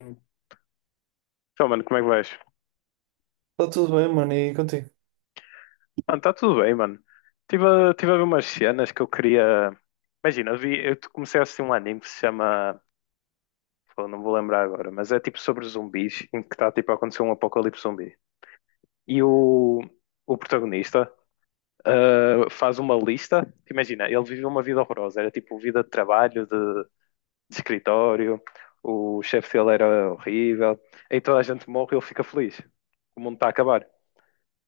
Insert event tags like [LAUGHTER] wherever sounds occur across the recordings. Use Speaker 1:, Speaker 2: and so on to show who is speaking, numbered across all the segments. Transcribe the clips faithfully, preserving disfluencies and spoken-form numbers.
Speaker 1: Então, mano, como é que vais?
Speaker 2: Está tudo bem, mano, e contigo?
Speaker 1: Mano, está tudo bem, mano. Estive a, tive a ver umas cenas que eu queria. Imagina, eu, vi, eu comecei a assistir um anime que se chama. Pô, não vou lembrar agora, mas é tipo sobre zumbis, em que está tipo a acontecer um apocalipse zumbi. E o, o protagonista ah, faz uma lista. Imagina, ele viveu uma vida horrorosa. Era tipo vida de trabalho, de, de escritório. O chefe dele era horrível. Aí toda a gente morre e ele fica feliz. O mundo está a acabar.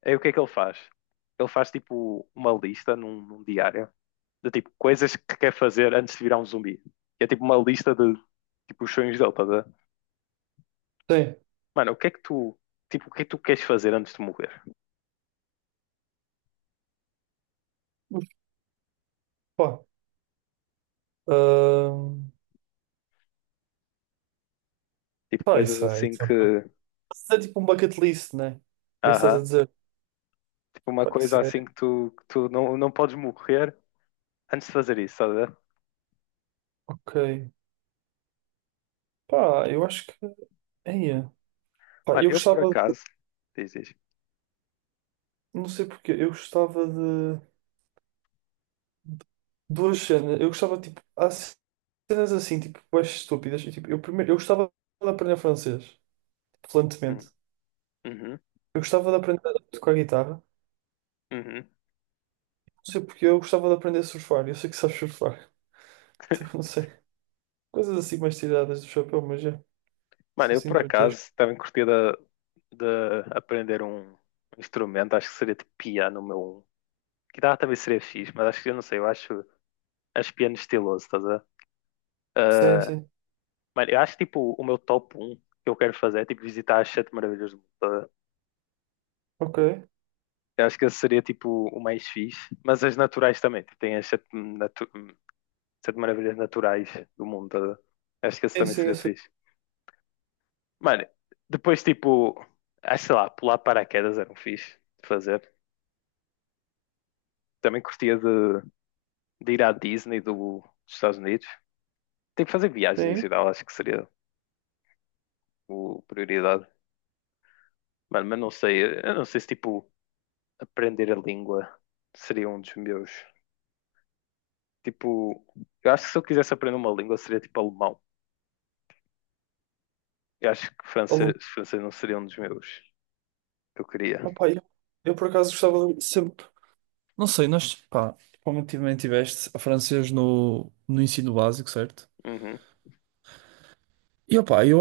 Speaker 1: Aí o que é que ele faz? Ele faz tipo uma lista num, num diário de tipo coisas que quer fazer antes de virar um zumbi. E é tipo uma lista de tipo os sonhos dele, tá a ver?
Speaker 2: Sim.
Speaker 1: Mano, o que é que tu, tipo, o que é que tu queres fazer antes de morrer?
Speaker 2: Mas, pá, ahm,
Speaker 1: Tipo
Speaker 2: pá,
Speaker 1: coisas
Speaker 2: isso é,
Speaker 1: assim
Speaker 2: isso
Speaker 1: que,
Speaker 2: é, isso é tipo um bucket list, né? É isso que estás a
Speaker 1: aham,
Speaker 2: dizer?
Speaker 1: tipo uma
Speaker 2: Pá,
Speaker 1: coisa
Speaker 2: isso é,
Speaker 1: assim que tu, que tu não, não podes morrer antes de fazer isso, tá a ver?
Speaker 2: ok. Pá, eu acho que, eia, pá,
Speaker 1: Mano,
Speaker 2: eu
Speaker 1: eu por
Speaker 2: gostava, de,
Speaker 1: acaso, diz, diz.
Speaker 2: não sei porquê, eu gostava de duas cenas, eu gostava, tipo, há cenas assim, tipo, mais estúpidas, e, tipo, eu primeiro, eu gostava de aprender francês, fluentemente.
Speaker 1: Hum, Uhum,
Speaker 2: Eu gostava de aprender a tocar guitarra,
Speaker 1: uhum.
Speaker 2: não sei porque eu gostava de aprender a surfar, eu sei que sabes surfar, [LAUGHS] então não sei. Coisas assim mais tiradas do chapéu, mas é.
Speaker 1: Mano,
Speaker 2: Sim,
Speaker 1: eu
Speaker 2: sem
Speaker 1: por acaso também curtia de, de aprender um instrumento, acho que seria de piano, o meu. Um. Guitarra também seria fixe, mas acho que eu não sei, eu acho, acho piano estiloso, estás a ver?
Speaker 2: sim,
Speaker 1: Ah,
Speaker 2: sim.
Speaker 1: mano, eu acho que tipo o meu top um que eu quero fazer é tipo visitar as sete maravilhas do mundo, estás a ver?
Speaker 2: Ok.
Speaker 1: Eu acho que esse seria tipo o mais fixe, mas as naturais também, tipo, tem as sete, natu- sete maravilhas naturais do mundo, estás a ver? Acho que esse
Speaker 2: Sim,
Speaker 1: também
Speaker 2: sim, eu
Speaker 1: seria
Speaker 2: sei.
Speaker 1: fixe. Mano, depois tipo, acho sei lá, pular paraquedas era um fixe de fazer. Também curtia de, de ir à Disney do- dos Estados Unidos. Tipo, fazer viagens em
Speaker 2: Sim.
Speaker 1: geral, acho que seria o prioridade. Mano, mas não sei, eu não sei se tipo aprender a língua seria um dos meus. Tipo, eu acho que se eu quisesse aprender uma língua seria tipo alemão. Eu acho que francês,
Speaker 2: Alu-
Speaker 1: francês não seria um dos meus que eu queria.
Speaker 2: Opa, eu, eu por acaso gostava de sempre. Não sei, nós, pá, provavelmente tiveste a francês no, no ensino básico, certo?
Speaker 1: Uhum.
Speaker 2: E opá, eu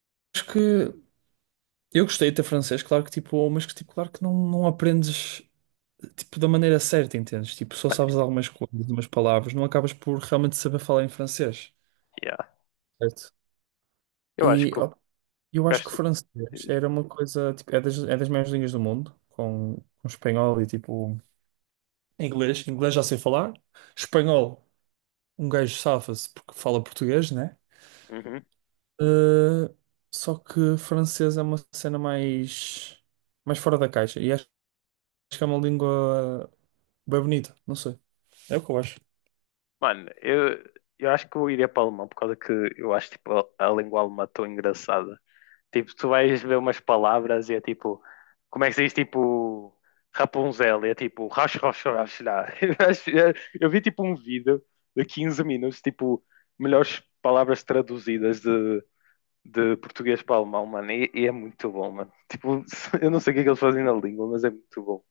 Speaker 2: acho que eu gostei de ter francês, claro que tipo, mas que tipo, claro que não, não aprendes tipo da maneira certa, entendes? Tipo, só
Speaker 1: Mano,
Speaker 2: sabes algumas coisas, algumas palavras, não acabas por realmente saber falar em francês,
Speaker 1: yeah.
Speaker 2: certo?
Speaker 1: Eu acho
Speaker 2: E
Speaker 1: que eu
Speaker 2: ó, eu acho que o
Speaker 1: gasto.
Speaker 2: francês era uma coisa, tipo, é das, é das maiores línguas do mundo, com, com espanhol e tipo inglês. Inglês já sei falar. Espanhol, um gajo safa-se porque fala português, né?
Speaker 1: Uhum.
Speaker 2: Uh, Só que francês é uma cena mais, mais fora da caixa. E acho, que é uma língua bem bonita. Não sei. É o que eu acho.
Speaker 1: Mano, eu, eu acho que eu iria para o alemão por causa que eu acho tipo a, a língua alemã tão engraçada. Tipo, tu vais ver umas palavras e é tipo, como é que se diz, tipo, Rapunzel, e é tipo, rash, rash, rash, lá. [LAUGHS] Eu vi tipo um vídeo de quinze minutos, tipo, melhores palavras traduzidas de, de português para alemão, mano, e, e é muito bom, mano. Tipo, [LAUGHS] eu não sei o que é que eles fazem na língua, mas é muito bom.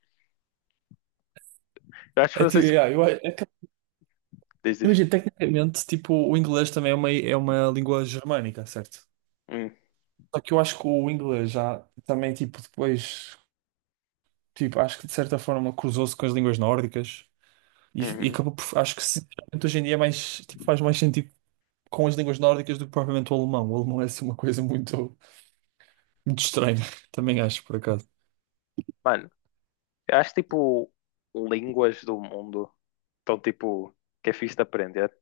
Speaker 1: Eu acho que
Speaker 2: É, tipo,
Speaker 1: vocês
Speaker 2: yeah, eu, é,
Speaker 1: dizem,
Speaker 2: imagina, tecnicamente, tipo, o inglês também é uma, é uma língua germânica, certo?
Speaker 1: hum,
Speaker 2: Só que eu acho que o inglês já também, tipo, depois, tipo, acho que de certa forma cruzou-se com as línguas nórdicas e, e
Speaker 1: uhum.
Speaker 2: acabou por, acho que sinceramente, hoje em dia é mais, tipo, faz mais sentido com as línguas nórdicas do que propriamente o alemão. O alemão é assim uma coisa muito, muito estranha, [LAUGHS] também acho, por acaso.
Speaker 1: Mano, eu acho tipo, línguas do mundo estão tipo, que é fixe de aprender.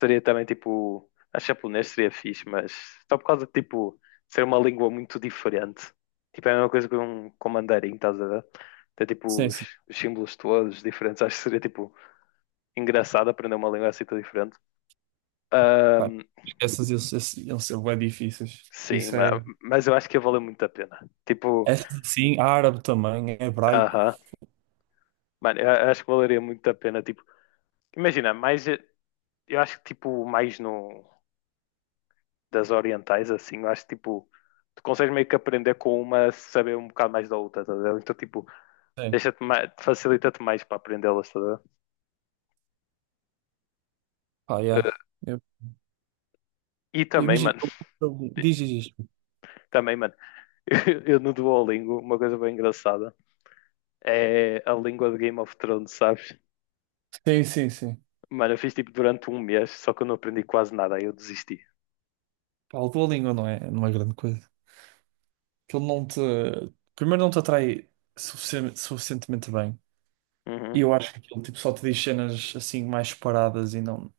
Speaker 1: Seria também tipo. Acho que japonês seria fixe, mas só por causa de tipo ser uma língua muito diferente. Tipo, é a mesma coisa que um com mandarim, estás a ver? Tem tipo
Speaker 2: Sim,
Speaker 1: os,
Speaker 2: sim.
Speaker 1: os símbolos todos diferentes. Acho que seria tipo engraçado aprender uma língua assim tão diferente.
Speaker 2: Pá,
Speaker 1: Ahm,
Speaker 2: Essas, esses, esses, eles são bem difíceis. Que
Speaker 1: sim,
Speaker 2: isso
Speaker 1: ma-
Speaker 2: é.
Speaker 1: mas eu acho que ia valer muito a pena. Tipo,
Speaker 2: Essas sim, árabe também, é hebraico.
Speaker 1: aham. Mano, eu acho que valeria muito a pena. Tipo, imagina, mais. Eu acho que tipo mais no. Das orientais, assim, eu acho que tipo, tu consegues meio que aprender com uma, saber um bocado mais da outra, tá a ver? Então, tipo,
Speaker 2: Sim.
Speaker 1: deixa-te mais, facilita-te mais para aprendê-las, tá a ver?
Speaker 2: Pá, yeah.
Speaker 1: Eh,
Speaker 2: Eu,
Speaker 1: E
Speaker 2: eu
Speaker 1: também,
Speaker 2: imagino.
Speaker 1: mano,
Speaker 2: eu- eu- Diz, diz, diz.
Speaker 1: também, mano, [LAUGHS] eu, eu no Duolingo, uma coisa bem engraçada é a língua de Game of Thrones, sabes?
Speaker 2: Sim, sim, sim.
Speaker 1: Mano, eu fiz tipo durante um mês, só que eu não aprendi quase nada, aí eu desisti.
Speaker 2: Pá, a tua língua não é, não é grande coisa. Aquilo não te. Primeiro, não te atrai suficien- suficientemente bem.
Speaker 1: Uhum.
Speaker 2: E eu acho que aquilo tipo, só te diz cenas assim mais paradas e não.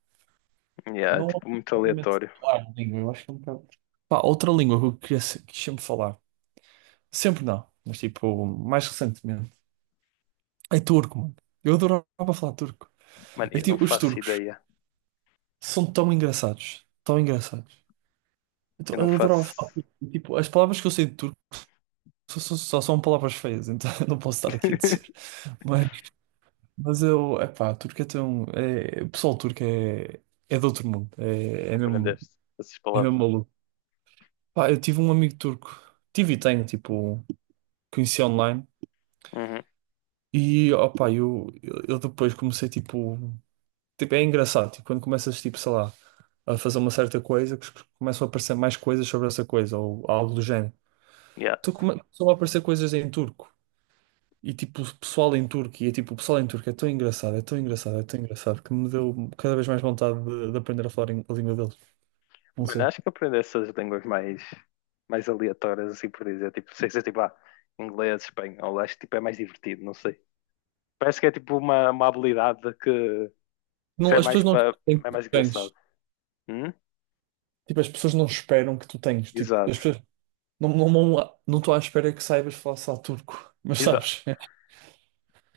Speaker 1: Yeah, é,
Speaker 2: Não
Speaker 1: tipo, muito
Speaker 2: propriamente
Speaker 1: aleatório.
Speaker 2: falar a língua. Eu acho que é um bocado. Pá, outra língua que eu queria se- quis sempre falar. Sempre não, mas tipo, mais recentemente. É turco, mano. Eu adorava falar turco.
Speaker 1: Mano,
Speaker 2: É que,
Speaker 1: eu não
Speaker 2: tipo, os
Speaker 1: faço
Speaker 2: turcos
Speaker 1: ideia.
Speaker 2: são tão engraçados. Tão engraçados. Então,
Speaker 1: Eu não
Speaker 2: eu adorava
Speaker 1: faço.
Speaker 2: falar turco. E tipo, as palavras que eu sei de turco só, só- só são palavras feias, então [LAUGHS] eu não posso estar aqui a dizer.
Speaker 1: [LAUGHS]
Speaker 2: Mas, mas eu, epá, turco é tão. É, o pessoal turco é, é de outro mundo. É, é mesmo,
Speaker 1: Aprendeste essas
Speaker 2: é
Speaker 1: palavras.
Speaker 2: mesmo maluco. Pá, eu tive um amigo turco. Tive e tenho, tipo, conheci online.
Speaker 1: Uhum.
Speaker 2: E opá, eu, eu eu depois comecei, tipo. Tipo, é engraçado, tipo, quando começas, tipo, sei lá, a fazer uma certa coisa que começam a aparecer mais coisas sobre essa coisa ou algo do género.
Speaker 1: Yeah.
Speaker 2: Então come- começam a aparecer coisas em turco e tipo o pessoal em turco e é tipo o pessoal em turco é tão engraçado, é tão engraçado, é tão engraçado que me deu cada vez mais vontade de, de aprender a falar em- a língua deles. Não
Speaker 1: Mano,
Speaker 2: sei.
Speaker 1: acho que aprender essas línguas mais, mais aleatórias, assim por dizer, tipo, sei se é tipo, ah, inglês, espanhol, acho que tipo, é mais divertido, não sei. Parece que é tipo uma, uma habilidade que, que se
Speaker 2: Não,
Speaker 1: é
Speaker 2: as
Speaker 1: mais
Speaker 2: pessoas não
Speaker 1: para,
Speaker 2: têm
Speaker 1: é
Speaker 2: que tu
Speaker 1: mais engraçado.
Speaker 2: tens.
Speaker 1: Hum?
Speaker 2: Tipo, as pessoas não esperam que tu tens. Tipo, as
Speaker 1: Exato,
Speaker 2: pessoas não não não não estou à espera que saibas falar só turco, mas
Speaker 1: exato.
Speaker 2: sabes? [LAUGHS]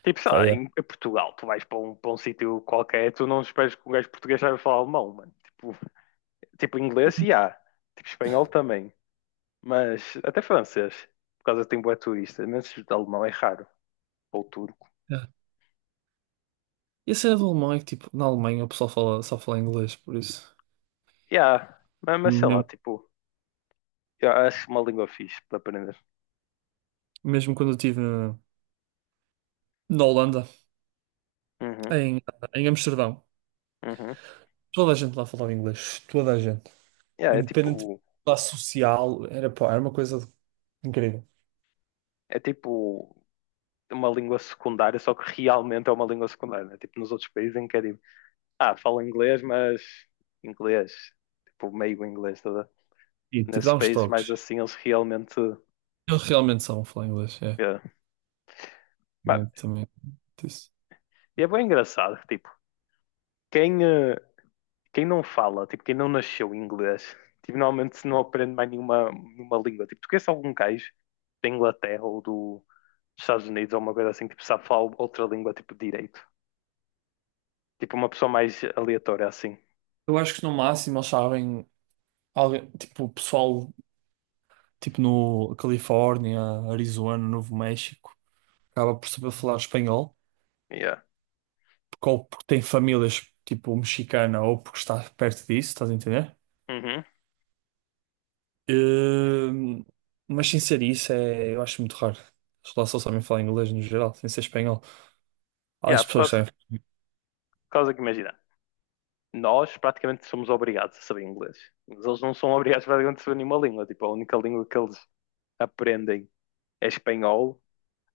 Speaker 1: Tipo, sei
Speaker 2: Pá,
Speaker 1: lá,
Speaker 2: yeah.
Speaker 1: em, em Portugal, tu vais para um, para um sítio qualquer, tu não esperas que um gajo português saiba falar alemão, mano. Tipo, tipo inglês, e há. Tipo, espanhol também. Mas até francês, por causa de tem bué turista, mas alemão é raro. Ou turco.
Speaker 2: Yeah. E a cena do alemão é que, tipo, na Alemanha o pessoal fala, só fala inglês, por isso.
Speaker 1: E há. Mas, mas sei lá,
Speaker 2: Mesmo
Speaker 1: tipo. Eu acho uma língua fixe para aprender.
Speaker 2: mesmo quando eu estive na, na Holanda,
Speaker 1: Uhum,
Speaker 2: em, em Amsterdão.
Speaker 1: uhum.
Speaker 2: Toda a gente lá falava inglês, toda a gente.
Speaker 1: Yeah, é
Speaker 2: Independente da
Speaker 1: tipo,
Speaker 2: classe social, era, pá, era uma coisa incrível.
Speaker 1: é tipo uma língua secundária, só que realmente é uma língua secundária, né? Tipo nos outros países em que é tipo, ah, falo inglês, mas inglês, tipo meio inglês, toda.
Speaker 2: E tipo,
Speaker 1: Nesses
Speaker 2: dá uns
Speaker 1: países mais
Speaker 2: toques.
Speaker 1: assim, eles realmente.
Speaker 2: Eles realmente sabem falar inglês, é.
Speaker 1: Yeah. Mano,
Speaker 2: Também, também disse.
Speaker 1: e é bem engraçado, tipo, quem, eh, quem não fala, tipo, quem não nasceu em inglês, tipo, normalmente se não aprende mais nenhuma, nenhuma língua. Tipo, tu conheces algum gajo da Inglaterra ou do, dos Estados Unidos ou uma coisa assim que tipo, sabe falar outra língua, tipo, direito? Tipo, uma pessoa mais aleatória, assim.
Speaker 2: Eu acho que no máximo eles sabem, alguém, tipo, o pessoal, tipo, no Califórnia, Arizona, Novo México, acaba por saber falar espanhol,
Speaker 1: Yeah.
Speaker 2: porque ou porque tem famílias tipo mexicana ou porque está perto disso, estás a entender?
Speaker 1: Uhum.
Speaker 2: Hum, mas sem ser isso, é, eu acho muito raro. As pessoas só sabem falar inglês no geral, sem ser espanhol. Há
Speaker 1: Yeah,
Speaker 2: as
Speaker 1: por
Speaker 2: pessoas que
Speaker 1: causa, por
Speaker 2: sabem.
Speaker 1: causa que, imagina, nós praticamente somos obrigados a saber inglês. Mas eles não são obrigados praticamente a saber nenhuma língua. Tipo, a única língua que eles aprendem é espanhol.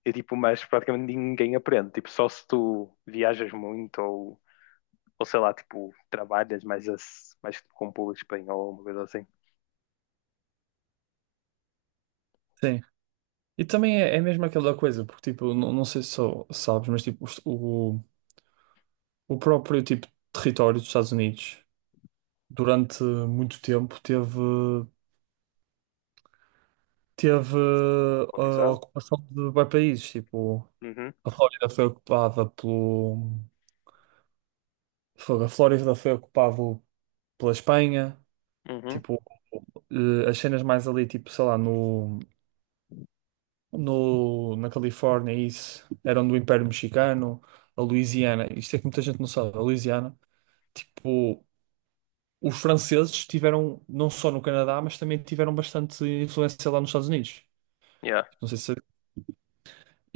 Speaker 1: E, tipo, mas praticamente ninguém aprende. Tipo, só se tu viajas muito ou Ou sei lá, tipo, trabalhas mais, as, mais com público espanhol, uma coisa assim.
Speaker 2: Sim. E também é, é mesmo aquela coisa, porque tipo, não, não sei se só sabes, mas tipo, o, o o próprio tipo território dos Estados Unidos durante muito tempo teve teve eh, a
Speaker 1: Colonizado?
Speaker 2: ocupação de bué países, tipo,
Speaker 1: Uhum,
Speaker 2: a Flórida foi ocupada pelo... fogo, a Flórida foi ocupada pela Espanha,
Speaker 1: uhum,
Speaker 2: tipo, eh, as cenas mais ali, tipo, sei lá, no, no, na Califórnia, isso, eram do Império Mexicano, a Louisiana, isto é que muita gente não sabe, a Louisiana, tipo, os franceses tiveram, não só no Canadá, mas também tiveram bastante influência lá nos Estados Unidos.
Speaker 1: yeah,
Speaker 2: Não sei se,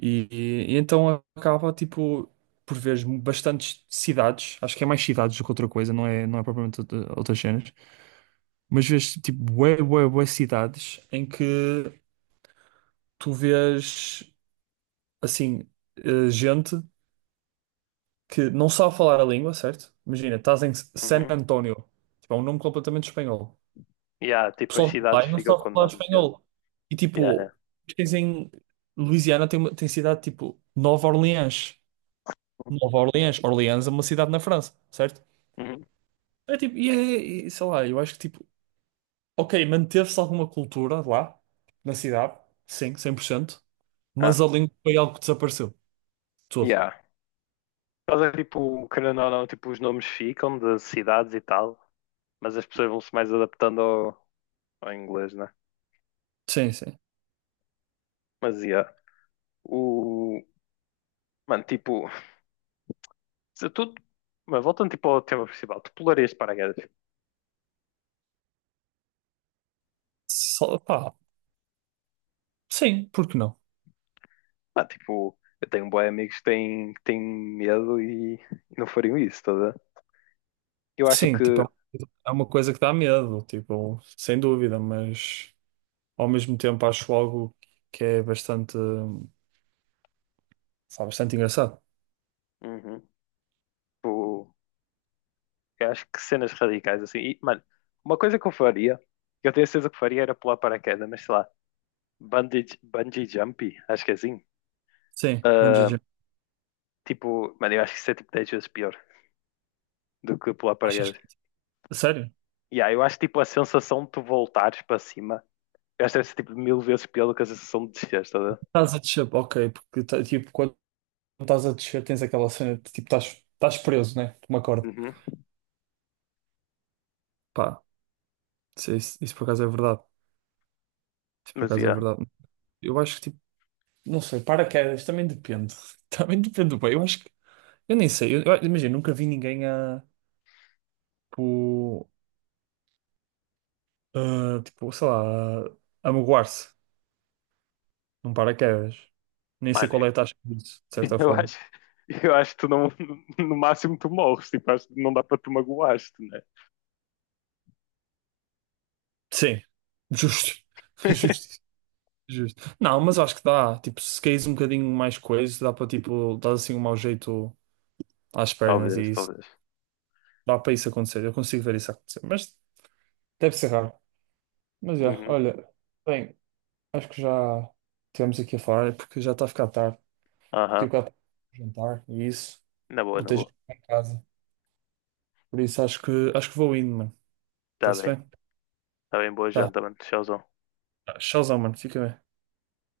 Speaker 2: e, e então acaba, tipo, por veres bastantes cidades, acho que é mais cidades do que outra coisa, não é, não é propriamente outra- outras cenas, mas vês, tipo, bué, bué, bué cidades em que tu vês, assim, eh, gente que não sabe falar a língua, certo? Imagina, estás em San
Speaker 1: uhum.
Speaker 2: Antonio, tipo, é um nome completamente espanhol.
Speaker 1: Yeah,
Speaker 2: O
Speaker 1: tipo, as
Speaker 2: pessoal de
Speaker 1: cidades
Speaker 2: lá e não
Speaker 1: ficam
Speaker 2: sabe
Speaker 1: com
Speaker 2: falar
Speaker 1: nomes, yeah.
Speaker 2: espanhol. E
Speaker 1: Yeah, yeah.
Speaker 2: tipo, tens em Louisiana tem, uma- tem cidade, tipo, Nova Orleans. Nova Orleans. Orleans é uma cidade na França, certo?
Speaker 1: Uhum.
Speaker 2: É tipo, e, é- e sei lá, eu acho que tipo, ok, manteve-se alguma cultura lá, na cidade, sim, cem por cento.
Speaker 1: Ah,
Speaker 2: Mas a língua foi algo que desapareceu, tudo.
Speaker 1: yeah. Mas é tipo, querendo ou não, tipo, os nomes ficam das cidades e tal, mas as pessoas vão-se mais adaptando ao, ao inglês, né?
Speaker 2: Sim, sim.
Speaker 1: Mas yeah. O. Mano, tipo, se tu. Mas voltando tipo ao tema principal, tu pularias de paraquedas.
Speaker 2: Só, pá, sim, porque não?
Speaker 1: Ah, tipo, eu tenho bué amigos que têm, que têm medo e, e não fariam isso, estás a ver? Eu acho
Speaker 2: Sim, tipo,
Speaker 1: que,
Speaker 2: é uma coisa, é uma coisa que dá medo, tipo, sem dúvida, mas ao mesmo tempo acho algo que é bastante, sabe, bastante engraçado.
Speaker 1: uhum, tipo, eu acho que cenas radicais assim. E, mano, uma coisa que eu faria, que eu tenho certeza que faria era pular paraquedas, mas sei lá, bungee, bungee jumping, acho que é assim.
Speaker 2: Sim, bungee
Speaker 1: Ah,
Speaker 2: jump.
Speaker 1: tipo, mano, eu acho que isso é tipo dez vezes pior do que pular
Speaker 2: Achas
Speaker 1: paraquedas.
Speaker 2: que... Sério?
Speaker 1: E aí eu acho tipo a sensação de tu voltares para cima, eu acho que deve ser tipo mil vezes pior do que a sensação de descer, estás a ver?
Speaker 2: Estás a descer, ok, porque tá- tipo, quando estás a descer, tens aquela cena de tipo, estás, estás preso, né? Por uma corda.
Speaker 1: Uhum,
Speaker 2: Pá, isso, isso, isso por acaso é verdade. Isso por
Speaker 1: mas
Speaker 2: acaso é
Speaker 1: yeah.
Speaker 2: verdade. Eu acho que, tipo, não sei, paraquedas também depende. [LAUGHS] Também depende do bem. Eu acho que, eu nem sei. Eu, eu- imagina, nunca vi ninguém a, tipo, a, tipo, sei lá, a, a magoar-se num paraquedas. Nem sei
Speaker 1: Mano,
Speaker 2: qual é a taxa disso, de
Speaker 1: [LAUGHS]
Speaker 2: certa
Speaker 1: Eu
Speaker 2: forma.
Speaker 1: acho, eu acho que tu não, no máximo tu morres, tipo, acho que não dá para tu magoaste, né?
Speaker 2: Sim, justo, [LAUGHS]
Speaker 1: [LAUGHS]
Speaker 2: justo, justo. Não, mas acho que dá. Tipo, se caís um bocadinho mais coisa, dá para, tipo, dar assim um mau jeito às pernas e
Speaker 1: Talvez,
Speaker 2: isso.
Speaker 1: talvez.
Speaker 2: Dá para isso acontecer, eu consigo ver isso acontecer, mas deve ser raro. Mas já,
Speaker 1: Uhum.
Speaker 2: olha, bem, acho que já tivemos aqui a falar, é porque já está a ficar tarde. Daqui
Speaker 1: Aham.
Speaker 2: a bocado jantar e isso,
Speaker 1: Na boa, na
Speaker 2: botei já
Speaker 1: boa.
Speaker 2: em casa. Por isso acho que acho que vou indo, mano.
Speaker 1: Tá
Speaker 2: Está-se
Speaker 1: bem.
Speaker 2: bem?
Speaker 1: Tá bem, boa
Speaker 2: Tá.
Speaker 1: janta, mano. Tchauzão.
Speaker 2: Tchauzão, mano. Fica bem.